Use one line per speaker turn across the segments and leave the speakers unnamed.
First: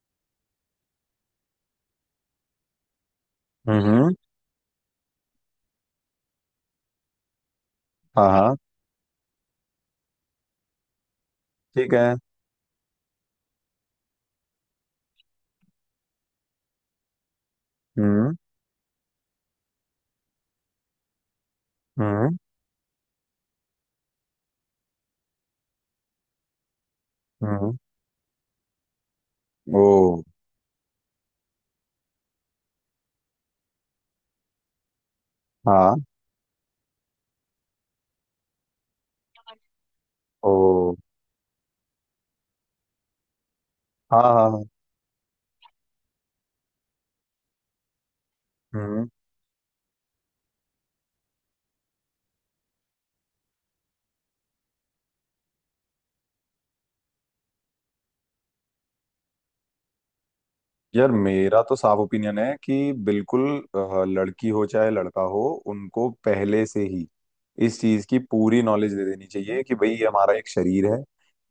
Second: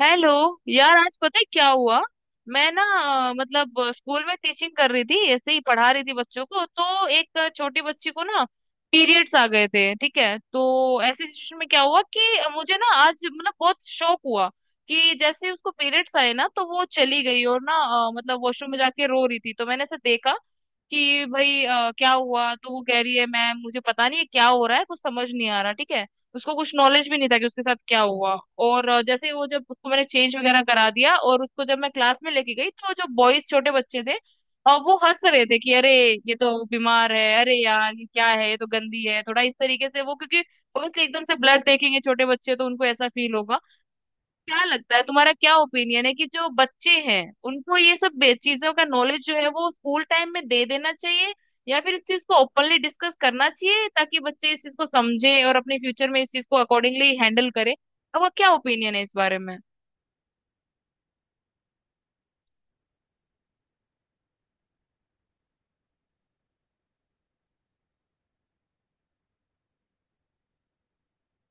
Hello. यार, आज पता है क्या हुआ? मैं ना मतलब
हम्म।
स्कूल में टीचिंग कर रही थी, ऐसे ही पढ़ा रही थी बच्चों को, तो एक छोटी बच्ची को
हाँ
ना
हाँ।
पीरियड्स आ गए थे, ठीक है। तो ऐसी सिचुएशन में क्या
ठीक
हुआ
है।
कि मुझे ना आज मतलब बहुत शौक हुआ कि जैसे ही उसको पीरियड्स आए ना तो वो चली गई और ना
हम्म
मतलब वॉशरूम में जाके रो रही थी। तो मैंने ऐसे देखा कि भाई क्या
हम्म
हुआ, तो वो कह रही है मैम मुझे पता नहीं है क्या हो रहा है, कुछ समझ नहीं आ रहा, ठीक है। उसको कुछ नॉलेज भी नहीं था कि उसके साथ
हम्म।
क्या हुआ। और जैसे ही वो, जब
ओ।
उसको मैंने चेंज वगैरह करा दिया और उसको जब मैं क्लास में लेके गई, तो जो बॉयज छोटे बच्चे थे वो हंस रहे थे कि अरे
हाँ।
ये तो बीमार है, अरे यार ये क्या है, ये तो गंदी है, थोड़ा इस तरीके से। वो क्योंकि
ओ।
obviously एकदम से ब्लड देखेंगे छोटे बच्चे तो उनको ऐसा फील होगा।
हाँ हाँ
क्या
हाँ,
लगता है तुम्हारा, क्या ओपिनियन है कि जो बच्चे हैं उनको ये सब चीजों का
हम्म।
नॉलेज जो है वो स्कूल टाइम में दे देना चाहिए, या फिर इस चीज को ओपनली डिस्कस करना चाहिए ताकि बच्चे इस चीज को समझे और अपने फ्यूचर में इस चीज को अकॉर्डिंगली हैंडल करें? आपका क्या ओपिनियन है इस बारे में?
यार मेरा तो साफ ओपिनियन है कि बिल्कुल लड़की हो चाहे लड़का हो, उनको पहले से ही इस चीज की पूरी नॉलेज दे देनी चाहिए कि भाई ये हमारा एक शरीर है।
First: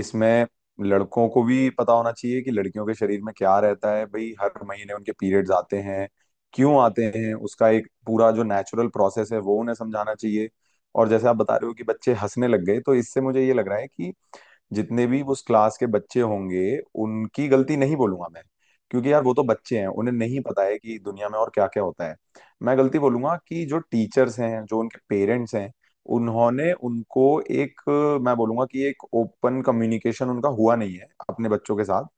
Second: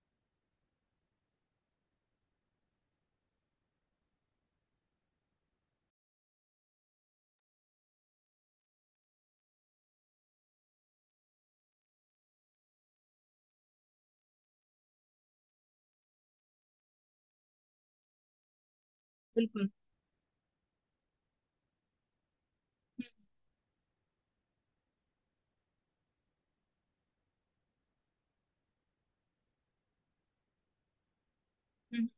इसमें लड़कों को भी पता होना चाहिए कि लड़कियों के शरीर में क्या रहता है, भाई हर महीने उनके पीरियड्स आते हैं। क्यों आते हैं, उसका एक पूरा जो नेचुरल प्रोसेस है वो उन्हें समझाना चाहिए। और जैसे आप बता रहे हो कि बच्चे हंसने लग गए, तो इससे मुझे ये लग रहा है कि जितने भी उस क्लास के बच्चे होंगे, उनकी गलती नहीं बोलूंगा मैं, क्योंकि यार वो तो
बिल्कुल।
बच्चे हैं, उन्हें नहीं पता है कि दुनिया में और क्या क्या होता है। मैं गलती बोलूंगा कि जो टीचर्स हैं, जो उनके पेरेंट्स हैं, उन्होंने उनको एक, मैं बोलूंगा कि एक ओपन कम्युनिकेशन उनका हुआ नहीं है अपने बच्चों के साथ,
हम्म,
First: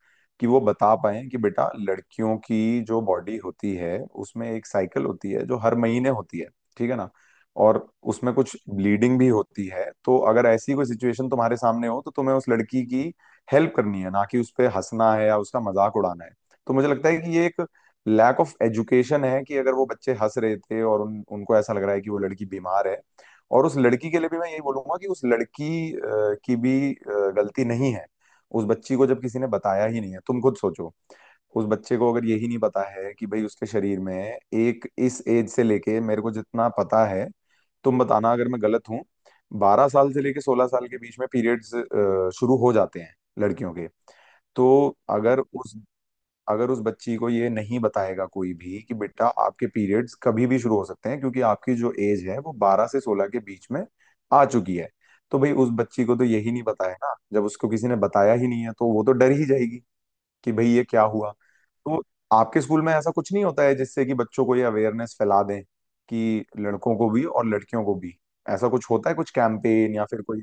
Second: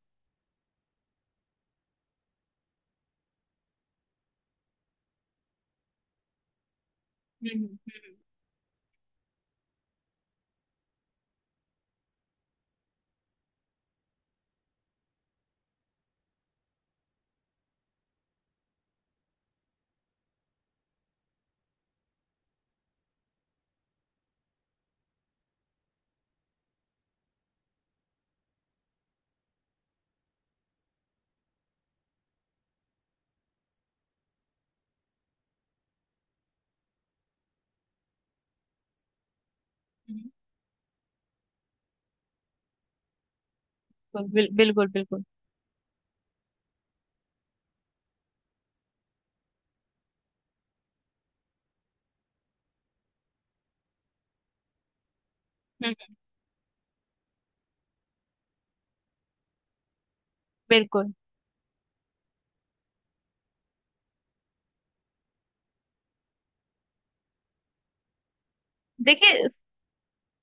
कि वो बता पाए कि बेटा लड़कियों की जो बॉडी होती है, उसमें एक साइकिल होती है जो हर महीने होती है, ठीक है ना।
हम्म,
और
हम्म,
उसमें कुछ ब्लीडिंग भी होती है, तो अगर ऐसी कोई सिचुएशन तुम्हारे सामने हो, तो तुम्हें उस लड़की की हेल्प करनी है, ना कि उस पे हंसना है या उसका मजाक उड़ाना है। तो मुझे लगता है कि ये एक लैक ऑफ एजुकेशन है कि अगर वो बच्चे हंस रहे थे और उन उनको ऐसा लग रहा है कि वो लड़की बीमार है। और उस लड़की के लिए भी मैं यही बोलूंगा कि उस लड़की की भी गलती नहीं है। उस बच्ची को जब किसी ने बताया ही नहीं है, तुम खुद सोचो, उस बच्चे को अगर यही नहीं पता है कि भाई उसके शरीर में एक, इस एज से लेके मेरे को जितना पता है, तुम बताना अगर मैं गलत हूँ, 12 साल
हम्म,
से
हम्म,
लेके 16 साल के बीच में पीरियड्स शुरू हो जाते हैं लड़कियों के।
हम्म। बिल्कुल, बिल्कुल,
तो
बिल्कुल।
अगर उस अगर उस बच्ची को ये नहीं बताएगा कोई भी कि बेटा आपके पीरियड्स कभी भी शुरू हो सकते हैं, क्योंकि आपकी जो एज है वो 12 से 16 के बीच में आ चुकी है, तो भाई उस बच्ची
हम्म।
को तो यही नहीं पता है ना, जब उसको किसी ने बताया ही नहीं है, तो वो तो डर ही जाएगी कि भाई ये क्या
बिल्कुल।
हुआ। तो आपके स्कूल में ऐसा कुछ नहीं होता है जिससे कि बच्चों को ये अवेयरनेस फैला दें कि लड़कों को भी और लड़कियों को भी ऐसा कुछ होता है, कुछ
देखिए,
कैंपेन या फिर कोई।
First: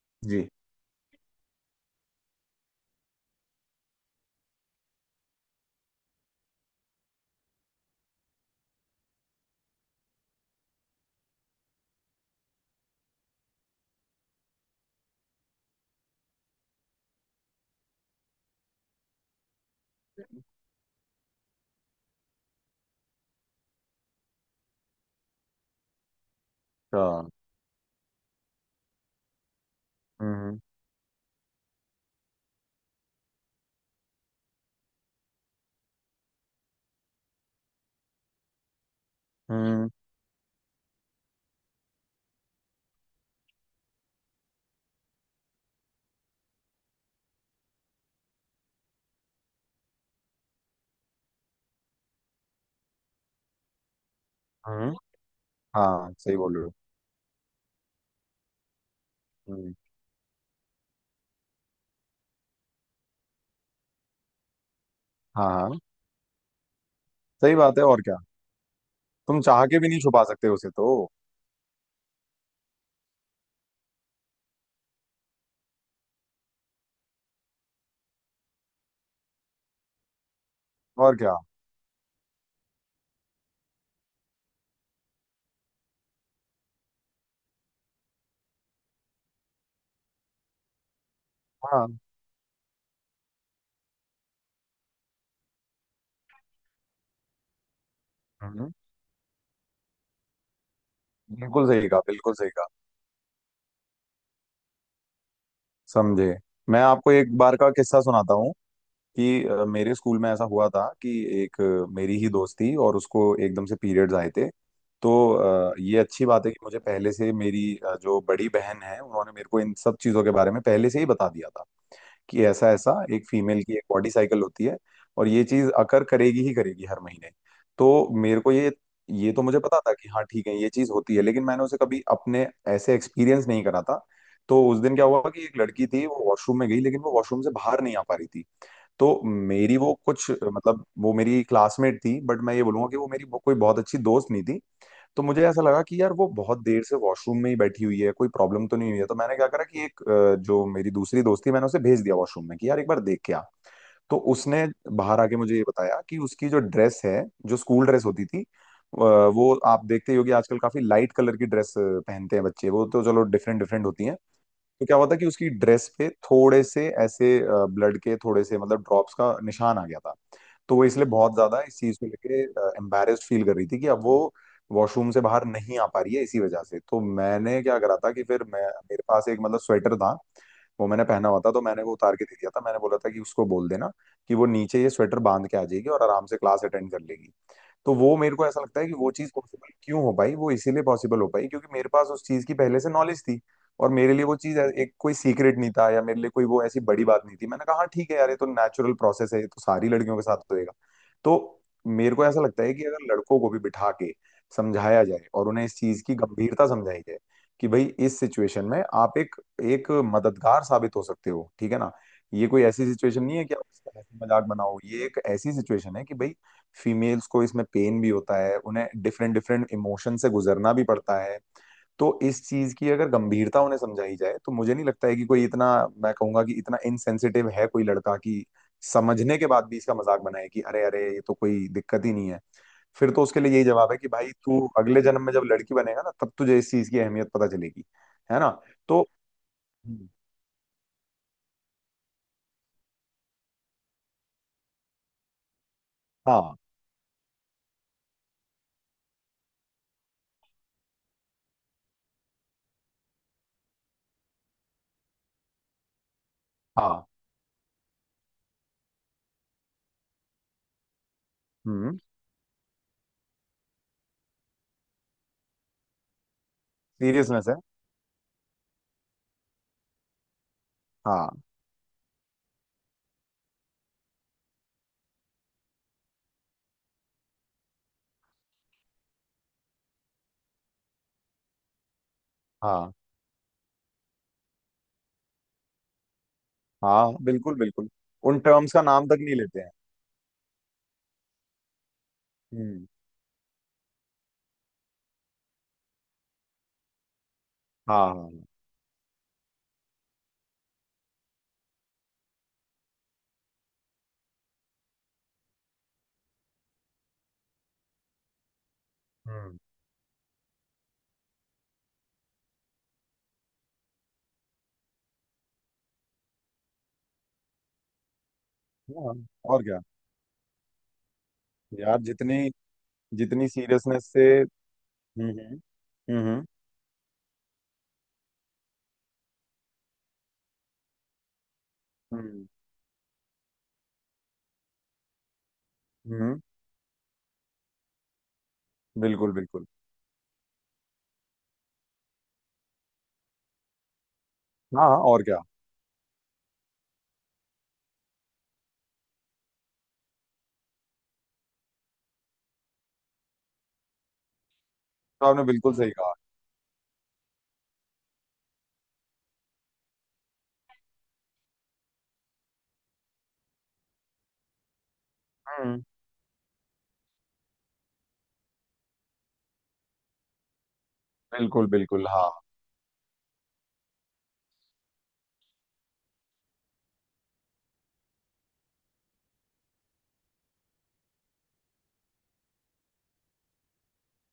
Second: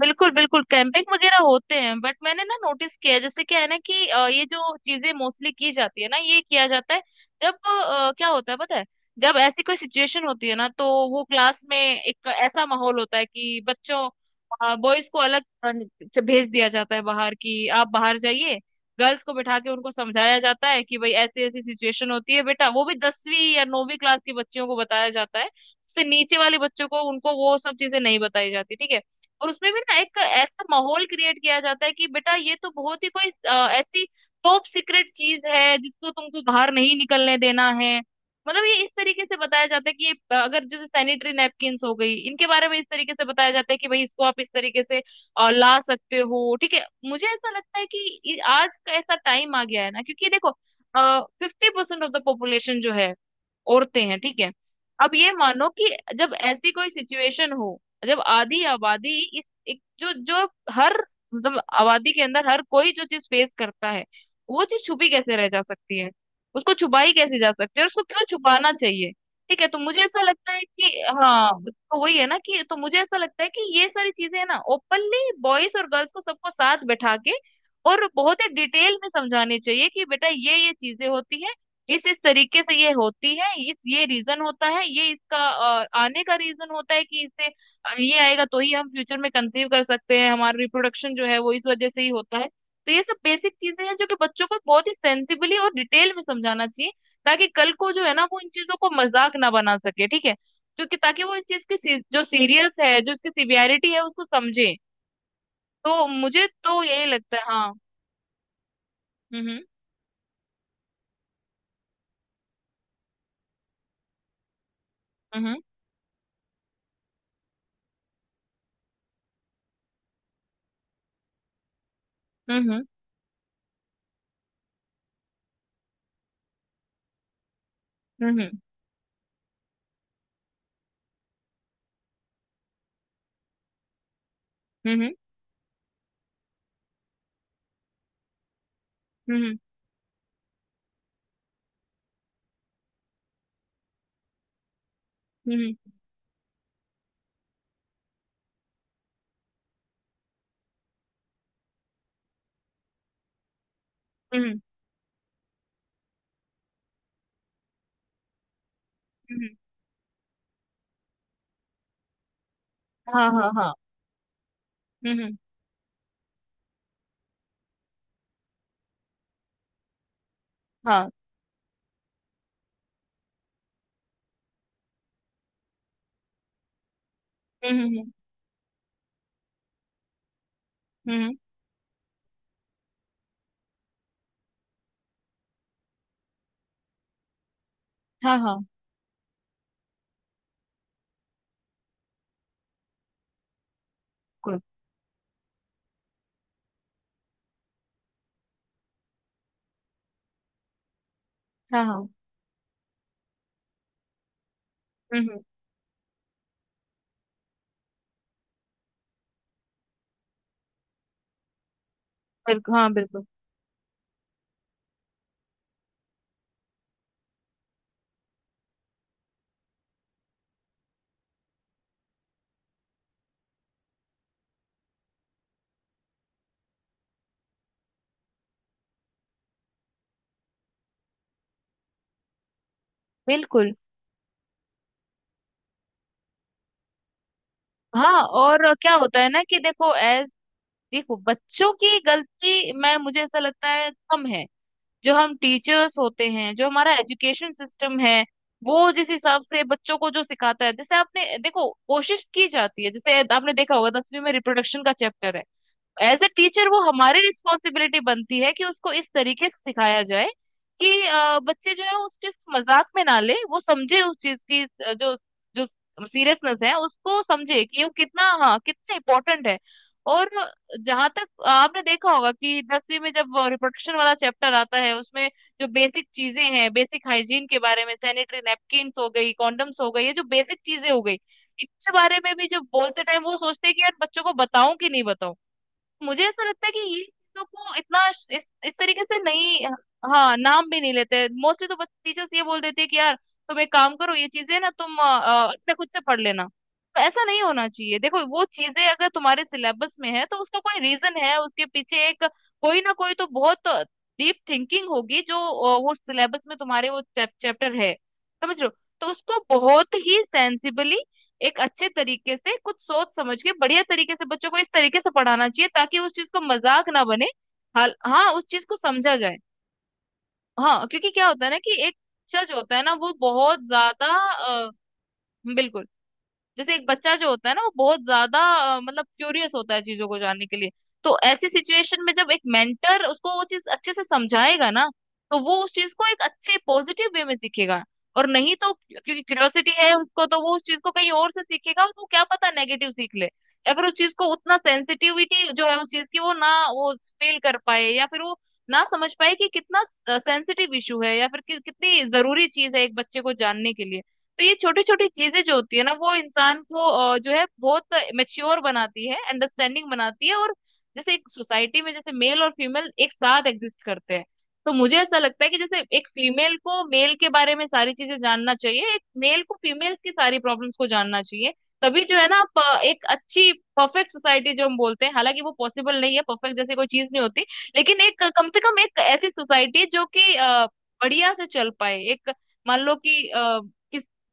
बिल्कुल
जी।
बिल्कुल कैंपिंग वगैरह होते हैं, बट मैंने ना नोटिस किया है, जैसे क्या है ना कि ये जो चीजें मोस्टली की जाती है ना, ये किया जाता है। जब क्या होता है पता है, जब ऐसी कोई सिचुएशन होती है ना तो वो क्लास में एक ऐसा माहौल होता है कि बच्चों, बॉयज को अलग से भेज दिया जाता है बाहर कि आप बाहर जाइए। गर्ल्स को बिठा के उनको समझाया जाता है कि भाई ऐसी ऐसी सिचुएशन होती है बेटा, वो भी दसवीं या नौवीं क्लास के बच्चियों को बताया जाता है, उससे नीचे वाले बच्चों को,
हाँ।
उनको वो सब चीजें नहीं बताई जाती, ठीक है। और उसमें भी ना एक
हम्म
ऐसा माहौल क्रिएट किया जाता है कि बेटा ये तो बहुत ही कोई ऐसी टॉप सीक्रेट चीज है जिसको तुमको बाहर नहीं निकलने देना है। मतलब ये इस तरीके से बताया जाता
हम्म
है कि ये, अगर जैसे सैनिटरी नैपकिन्स हो गई, इनके बारे में इस तरीके से बताया जाता है कि भाई इसको आप इस तरीके से ला सकते हो, ठीक है। मुझे ऐसा लगता है कि आज का ऐसा टाइम आ गया है ना, क्योंकि देखो fifty percent of the population जो है औरतें हैं, ठीक है।
हम्म।
अब ये मानो कि
हाँ
जब
सही बोल रहे
ऐसी
हो।
कोई सिचुएशन हो, जब आधी आबादी इस,
हम्म,
एक जो जो, हर, मतलब आबादी के अंदर हर कोई जो चीज फेस करता है वो चीज छुपी कैसे रह
हाँ
जा
हाँ।
सकती है, उसको छुपाई कैसे जा
सही बात
सकती
है,
है,
और
उसको
क्या।
क्यों छुपाना चाहिए?
तुम
ठीक
चाह
है, तो
के भी
मुझे
नहीं
ऐसा
छुपा सकते
लगता है
उसे तो।
कि हाँ, तो वही है ना कि, तो मुझे ऐसा लगता है कि ये सारी चीजें है ना ओपनली बॉयज और गर्ल्स को सबको साथ बैठा के और बहुत ही डिटेल में समझानी चाहिए कि बेटा ये चीजें
और क्या।
होती हैं, इस तरीके से ये होती है, इस ये रीजन होता है ये इसका आने का रीजन होता है कि इससे, ये आएगा तो ही हम फ्यूचर में कंसीव कर सकते हैं, हमारा रिप्रोडक्शन जो है वो इस
हाँ।
वजह से ही होता है। तो ये सब बेसिक चीजें हैं जो कि बच्चों को बहुत ही सेंसिबली और डिटेल में समझाना चाहिए, ताकि कल को जो है ना वो इन
हम्म।
चीजों को मजाक ना बना सके, ठीक है क्योंकि, ताकि वो इस चीज
बिल्कुल
की
सही कहा,
जो
बिल्कुल सही कहा।
सीरियस है, जो इसकी सिवियरिटी है उसको समझे। तो
समझे।
मुझे
मैं
तो यही
आपको
लगता
एक
है,
बार का
हाँ।
किस्सा सुनाता हूँ, कि
हम्म,
मेरे स्कूल में ऐसा हुआ था कि एक, मेरी ही दोस्त थी और उसको एकदम से पीरियड्स आए थे। तो
हम्म,
ये अच्छी बात है कि मुझे पहले से मेरी जो बड़ी बहन है उन्होंने मेरे को इन सब चीज़ों के बारे में पहले से ही बता दिया था कि
हम्म,
ऐसा
हम्म,
ऐसा एक फीमेल की एक बॉडी साइकिल होती है और ये चीज़ अकर करेगी ही करेगी हर महीने। तो मेरे
हम्म,
को ये तो मुझे पता था कि हाँ ठीक है ये चीज़ होती है, लेकिन मैंने उसे कभी अपने ऐसे एक्सपीरियंस नहीं करा था। तो उस दिन
हम्म,
क्या
हम्म,
हुआ कि एक लड़की थी, वो वॉशरूम में गई, लेकिन वो वॉशरूम से बाहर नहीं आ पा रही थी। तो
हम्म, हम्म,
मेरी वो कुछ मतलब वो मेरी क्लासमेट थी, बट मैं ये बोलूंगा कि वो मेरी वो कोई बहुत अच्छी दोस्त नहीं थी। तो मुझे
हम्म,
ऐसा
हम्म,
लगा कि यार वो बहुत देर से वॉशरूम में ही बैठी हुई है, कोई प्रॉब्लम तो नहीं हुई है। तो मैंने क्या करा कि एक, जो मेरी दूसरी दोस्त थी मैंने उसे भेज दिया वॉशरूम में कि यार एक बार देख के आ। तो
हम्म।
उसने बाहर आके मुझे ये बताया कि उसकी जो ड्रेस है, जो स्कूल ड्रेस होती थी,
हम्म,
वो आप देखते ही होगे आजकल काफी लाइट कलर की ड्रेस पहनते हैं बच्चे, वो तो चलो
हाँ हाँ
डिफरेंट
हाँ।
डिफरेंट होती है। तो क्या हुआ था
हम्म,
कि उसकी ड्रेस पे थोड़े से ऐसे ब्लड के थोड़े से मतलब ड्रॉप्स का निशान आ गया था। तो वो इसलिए
हाँ।
बहुत ज्यादा इस चीज को लेके एम्बेरेस्ड फील कर रही थी कि अब वो वॉशरूम से बाहर नहीं आ पा रही है इसी वजह से। तो मैंने क्या
हम्म,
करा
हम्म, हम्म,
था कि फिर मैं मेरे पास एक मतलब स्वेटर था, वो मैंने पहना
हम्म।
हुआ था, तो मैंने वो उतार के दे दिया था। मैंने बोला था कि उसको बोल देना कि वो नीचे ये स्वेटर बांध के आ जाएगी और आराम से क्लास अटेंड कर लेगी। तो वो
हाँ
मेरे को
हाँ।
ऐसा लगता है कि वो चीज़ पॉसिबल क्यों हो पाई, वो इसीलिए पॉसिबल हो पाई क्योंकि मेरे पास उस चीज़ की पहले से नॉलेज थी। और मेरे लिए वो
बिल्कुल।
एक कोई सीक्रेट नहीं था, या मेरे लिए कोई वो ऐसी बड़ी बात नहीं थी। मैंने कहा हाँ ठीक है यार ये तो नेचुरल प्रोसेस है, ये तो सारी लड़कियों के साथ होएगा। तो
हाँ हाँ।
मेरे को ऐसा लगता है कि अगर लड़कों को भी बिठा के समझाया
हम्म,
जाए
हम्म।
और उन्हें इस चीज़ की गंभीरता समझाई जाए कि भाई इस सिचुएशन में आप एक एक मददगार साबित हो सकते हो, ठीक है ना। ये कोई
बिल्कुल।
ऐसी
हाँ बिल्कुल।
सिचुएशन नहीं है कि आप इसका हंसी मजाक बनाओ, ये एक ऐसी सिचुएशन है कि भाई फीमेल्स को इसमें पेन भी होता है, उन्हें डिफरेंट डिफरेंट इमोशन से गुजरना भी पड़ता है। तो इस चीज की अगर गंभीरता उन्हें समझाई जाए, तो मुझे नहीं लगता है कि कोई इतना, मैं कहूंगा कि इतना इनसेंसिटिव है कोई लड़का कि समझने के बाद भी इसका मजाक बनाए कि अरे अरे ये तो कोई दिक्कत ही नहीं है। फिर तो उसके लिए यही
बिल्कुल।
जवाब है कि भाई तू अगले जन्म में जब लड़की बनेगा ना तब तुझे इस चीज की अहमियत पता चलेगी।
हाँ,
है ना।
और क्या
तो
होता है ना कि देखो
हम्म,
एज, देखो बच्चों की गलती, मैं मुझे ऐसा लगता है कम है। जो हम टीचर्स होते हैं,
हाँ
जो हमारा एजुकेशन सिस्टम है, वो जिस हिसाब से बच्चों को जो सिखाता है, जैसे आपने देखो कोशिश की जाती है, जैसे आपने देखा होगा दसवीं में रिप्रोडक्शन का चैप्टर है, एज अ टीचर वो
हाँ।
हमारी रिस्पॉन्सिबिलिटी बनती है कि उसको इस तरीके से सिखाया जाए कि बच्चे जो है
हम्म।
उस चीज को मजाक में ना ले, वो समझे उस चीज की, जो जो सीरियसनेस है उसको
सीरियसनेस है।
समझे कि वो कितना, हाँ कितना इम्पोर्टेंट है। और जहां तक
हाँ
आपने देखा होगा कि दसवीं में जब रिप्रोडक्शन वाला चैप्टर आता है उसमें जो बेसिक चीजें हैं, बेसिक हाइजीन के बारे में, सैनिटरी नैपकिन्स हो गई, कॉन्डम्स हो गई, ये जो बेसिक चीजें हो गई, इसके बारे में भी जो
हाँ
बोलते टाइम वो सोचते हैं कि यार बच्चों को बताऊं कि नहीं बताऊं। मुझे ऐसा लगता है कि ये
हाँ,
चीजों
बिल्कुल
को
बिल्कुल।
इतना
उन
इस
टर्म्स का
तरीके
नाम तक
से
नहीं लेते
नहीं।
हैं।
हाँ, नाम भी नहीं लेते मोस्टली, तो बस टीचर्स ये बोल देते
हम्म।
हैं कि यार तुम एक काम करो, ये चीजें ना तुम अपने खुद से पढ़ लेना। तो ऐसा नहीं होना चाहिए,
हाँ हाँ
देखो वो
हाँ।
चीजें अगर तुम्हारे सिलेबस में है तो उसका कोई रीजन है उसके पीछे, एक कोई ना कोई तो बहुत डीप थिंकिंग होगी जो, वो सिलेबस में तुम्हारे वो चैप्टर है, समझ रहे हो? तो उसको
हम्म।
बहुत ही सेंसिबली, एक अच्छे तरीके से कुछ सोच समझ के बढ़िया तरीके से बच्चों को इस तरीके से पढ़ाना चाहिए ताकि उस चीज को मजाक ना बने, हाल हाँ उस चीज को
हाँ,
समझा जाए।
और क्या।
हाँ क्योंकि क्या होता है ना कि एक
यार
टीचर
जितनी
जो होता है ना वो
जितनी
बहुत
सीरियसनेस
ज्यादा
से,
अ,
हम्म
बिल्कुल,
हम्म हम्म
जैसे एक बच्चा जो होता है ना वो बहुत ज्यादा मतलब क्यूरियस होता है चीजों को जानने के लिए। तो ऐसी सिचुएशन में जब एक
हम्म
मेंटर उसको वो चीज अच्छे से समझाएगा ना तो वो उस चीज को एक
हम्म,
अच्छे पॉजिटिव वे में सीखेगा। और नहीं तो क्योंकि
बिल्कुल बिल्कुल।
क्यूरियोसिटी है उसको तो वो उस चीज को कहीं और से सीखेगा, उसको क्या पता नेगेटिव सीख ले। या फिर उस चीज को उतना,
हाँ हाँ, और क्या।
सेंसिटिविटी जो है उस चीज की वो ना वो फील कर पाए, या फिर वो ना समझ पाए कि कितना सेंसिटिव इशू है, या फिर कि, कितनी जरूरी चीज है एक बच्चे को जानने के लिए। तो ये छोटी छोटी
तो
चीजें
आपने
जो
बिल्कुल
होती है
सही
ना
कहा।
वो इंसान को जो है बहुत मेच्योर बनाती है, अंडरस्टैंडिंग बनाती है। और जैसे एक सोसाइटी में जैसे मेल और फीमेल एक साथ एग्जिस्ट करते हैं, तो मुझे ऐसा लगता है कि जैसे
हम्म।
एक फीमेल को मेल के बारे में सारी चीजें जानना चाहिए, एक मेल को फीमेल की सारी प्रॉब्लम्स को जानना चाहिए।
बिल्कुल बिल्कुल
तभी जो है
हाँ।
ना आप एक अच्छी, परफेक्ट सोसाइटी जो हम बोलते हैं, हालांकि वो पॉसिबल नहीं है, परफेक्ट जैसी कोई चीज नहीं होती, लेकिन एक कम से कम एक ऐसी सोसाइटी जो कि बढ़िया से चल पाए, एक, मान लो कि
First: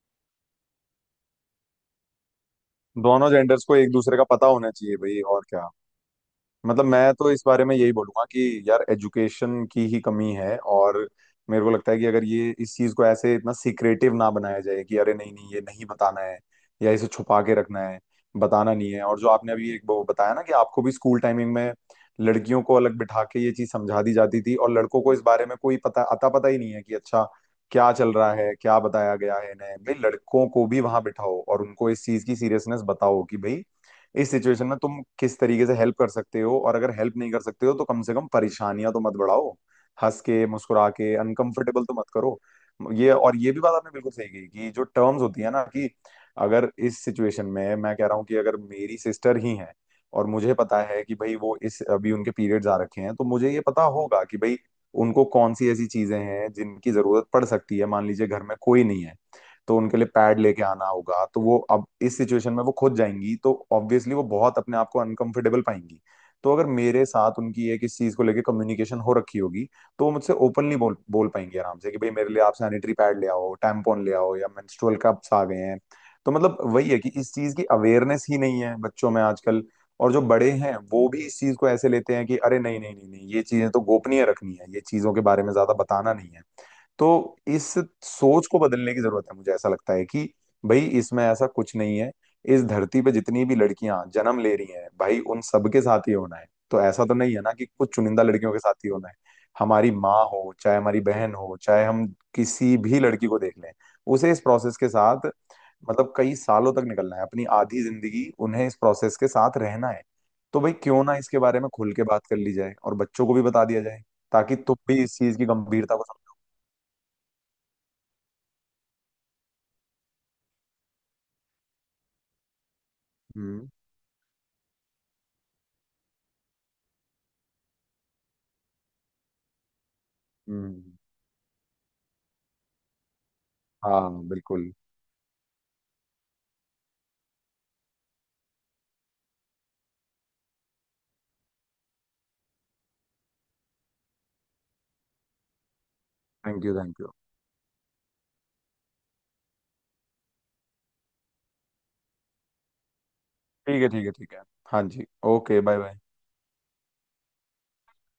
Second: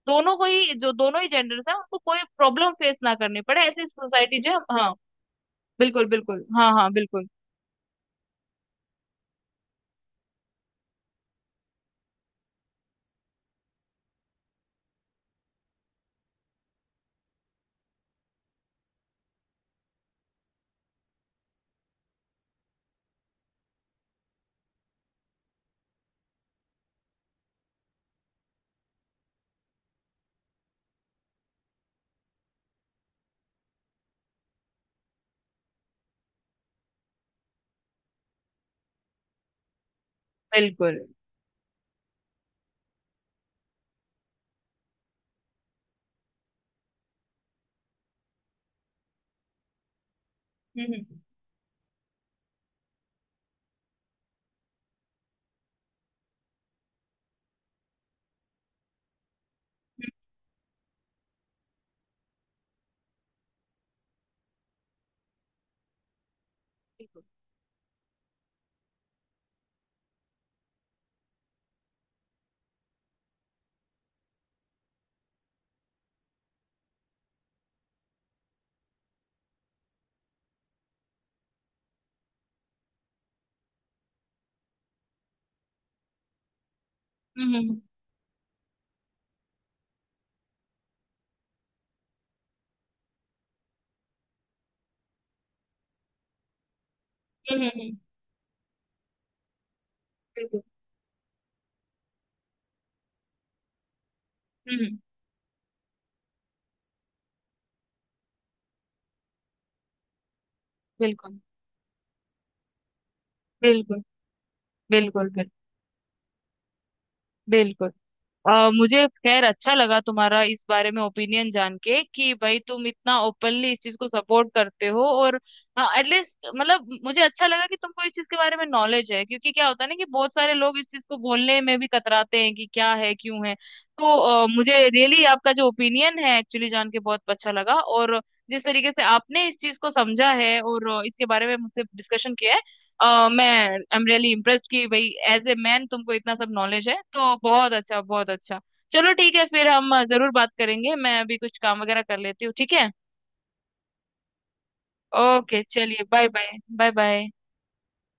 दोनों को ही, जो दोनों ही जेंडर्स हैं उनको कोई प्रॉब्लम फेस ना
दोनों
करनी पड़े,
जेंडर्स को
ऐसी
एक दूसरे का
सोसाइटी
पता
जो
होना
हाँ
चाहिए भाई, और क्या।
बिल्कुल, बिल्कुल हाँ
मतलब
हाँ,
मैं
बिल्कुल
तो इस बारे में यही बोलूंगा कि यार एजुकेशन की ही कमी है। और मेरे को लगता है कि अगर ये इस चीज को ऐसे इतना सीक्रेटिव ना बनाया जाए कि अरे नहीं नहीं, ये नहीं बताना है या इसे छुपा के रखना है, बताना नहीं है। और जो आपने अभी एक वो बताया ना कि आपको भी स्कूल टाइमिंग में लड़कियों को अलग बिठा के ये चीज समझा दी जाती थी, और लड़कों को इस बारे में कोई पता अता पता ही नहीं है कि अच्छा क्या चल रहा है, क्या बताया गया है इन्हें। भाई लड़कों को भी वहां बिठाओ और उनको इस चीज की सीरियसनेस बताओ कि भाई इस सिचुएशन में तुम किस तरीके से हेल्प कर सकते हो, और अगर हेल्प नहीं कर सकते हो तो कम से कम परेशानियां तो मत बढ़ाओ, हंस के मुस्कुरा
बिल्कुल।
के अनकंफर्टेबल तो मत करो। ये, और ये भी बात आपने बिल्कुल सही कही कि जो टर्म्स होती है ना, कि अगर इस सिचुएशन में मैं कह रहा हूँ कि अगर मेरी सिस्टर ही है और मुझे पता है
हम्म,
कि भाई वो इस अभी उनके पीरियड्स आ रखे हैं, तो मुझे ये पता होगा कि भाई उनको कौन सी ऐसी चीजें हैं जिनकी जरूरत पड़ सकती है। मान लीजिए घर में कोई नहीं है, तो उनके
हम्म,
लिए
हम्म।
पैड लेके आना होगा, तो वो अब इस सिचुएशन में वो खुद जाएंगी तो ऑब्वियसली वो बहुत अपने आप को अनकंफर्टेबल पाएंगी। तो अगर मेरे
बिल्कुल।
साथ उनकी एक इस चीज को लेके कम्युनिकेशन हो रखी होगी, तो वो मुझसे ओपनली बोल बोल पाएंगी आराम से कि भाई मेरे लिए आप सैनिटरी पैड ले आओ, टैम्पॉन ले आओ या मेंस्ट्रुअल कप्स आ गए हैं। तो मतलब वही है कि इस चीज की अवेयरनेस ही नहीं है बच्चों में आजकल, और जो बड़े हैं वो भी इस चीज को ऐसे लेते हैं कि अरे नहीं नहीं नहीं नहीं, ये चीजें तो गोपनीय रखनी है, ये चीजों के बारे में ज्यादा बताना नहीं है। तो
हम्म,
इस
हम्म,
सोच को बदलने की जरूरत है। मुझे ऐसा लगता है कि भाई इसमें ऐसा कुछ नहीं है, इस धरती पे जितनी भी लड़कियां जन्म ले रही हैं भाई उन सबके साथ ही होना है। तो ऐसा तो नहीं है ना
हम्म,
कि कुछ
हम्म।
चुनिंदा लड़कियों के साथ ही होना है। हमारी माँ हो,
बिल्कुल।
चाहे हमारी बहन हो, चाहे हम किसी भी लड़की को देख लें, उसे इस
हम्म,
प्रोसेस के
हम्म।
साथ मतलब कई सालों तक निकलना है, अपनी आधी जिंदगी उन्हें इस प्रोसेस के साथ रहना है। तो भाई क्यों ना इसके
बिल्कुल,
बारे में खुल के बात कर ली जाए और बच्चों को भी बता दिया
बिल्कुल,
जाए, ताकि तुम भी इस
बिल्कुल,
चीज की गंभीरता को समझो।
बिल्कुल। मुझे खैर अच्छा लगा तुम्हारा इस बारे में ओपिनियन जान के कि भाई तुम इतना
हम्म
ओपनली इस चीज को सपोर्ट करते हो, और एटलीस्ट मतलब मुझे अच्छा लगा कि तुमको इस चीज के बारे में नॉलेज है, क्योंकि क्या होता है ना कि बहुत सारे लोग इस
हम्म।
चीज को बोलने में भी कतराते हैं कि क्या है क्यों है।
हाँ
तो
बिल्कुल।
मुझे रियली आपका जो ओपिनियन है एक्चुअली जान के बहुत अच्छा लगा, और जिस तरीके से आपने इस चीज को समझा है और इसके बारे में मुझसे डिस्कशन किया है, मैं, आई एम रियली इम्प्रेस्ड कि भाई एज ए मैन तुमको इतना सब
थैंक यू
नॉलेज है,
थैंक यू।
तो बहुत अच्छा बहुत अच्छा। चलो ठीक है फिर, हम जरूर बात करेंगे, मैं अभी कुछ काम वगैरह कर लेती हूँ, ठीक है।
ठीक है ठीक है ठीक है। हाँ जी।
Okay
okay bye bye.
चलिए, बाय बाय, बाय बाय।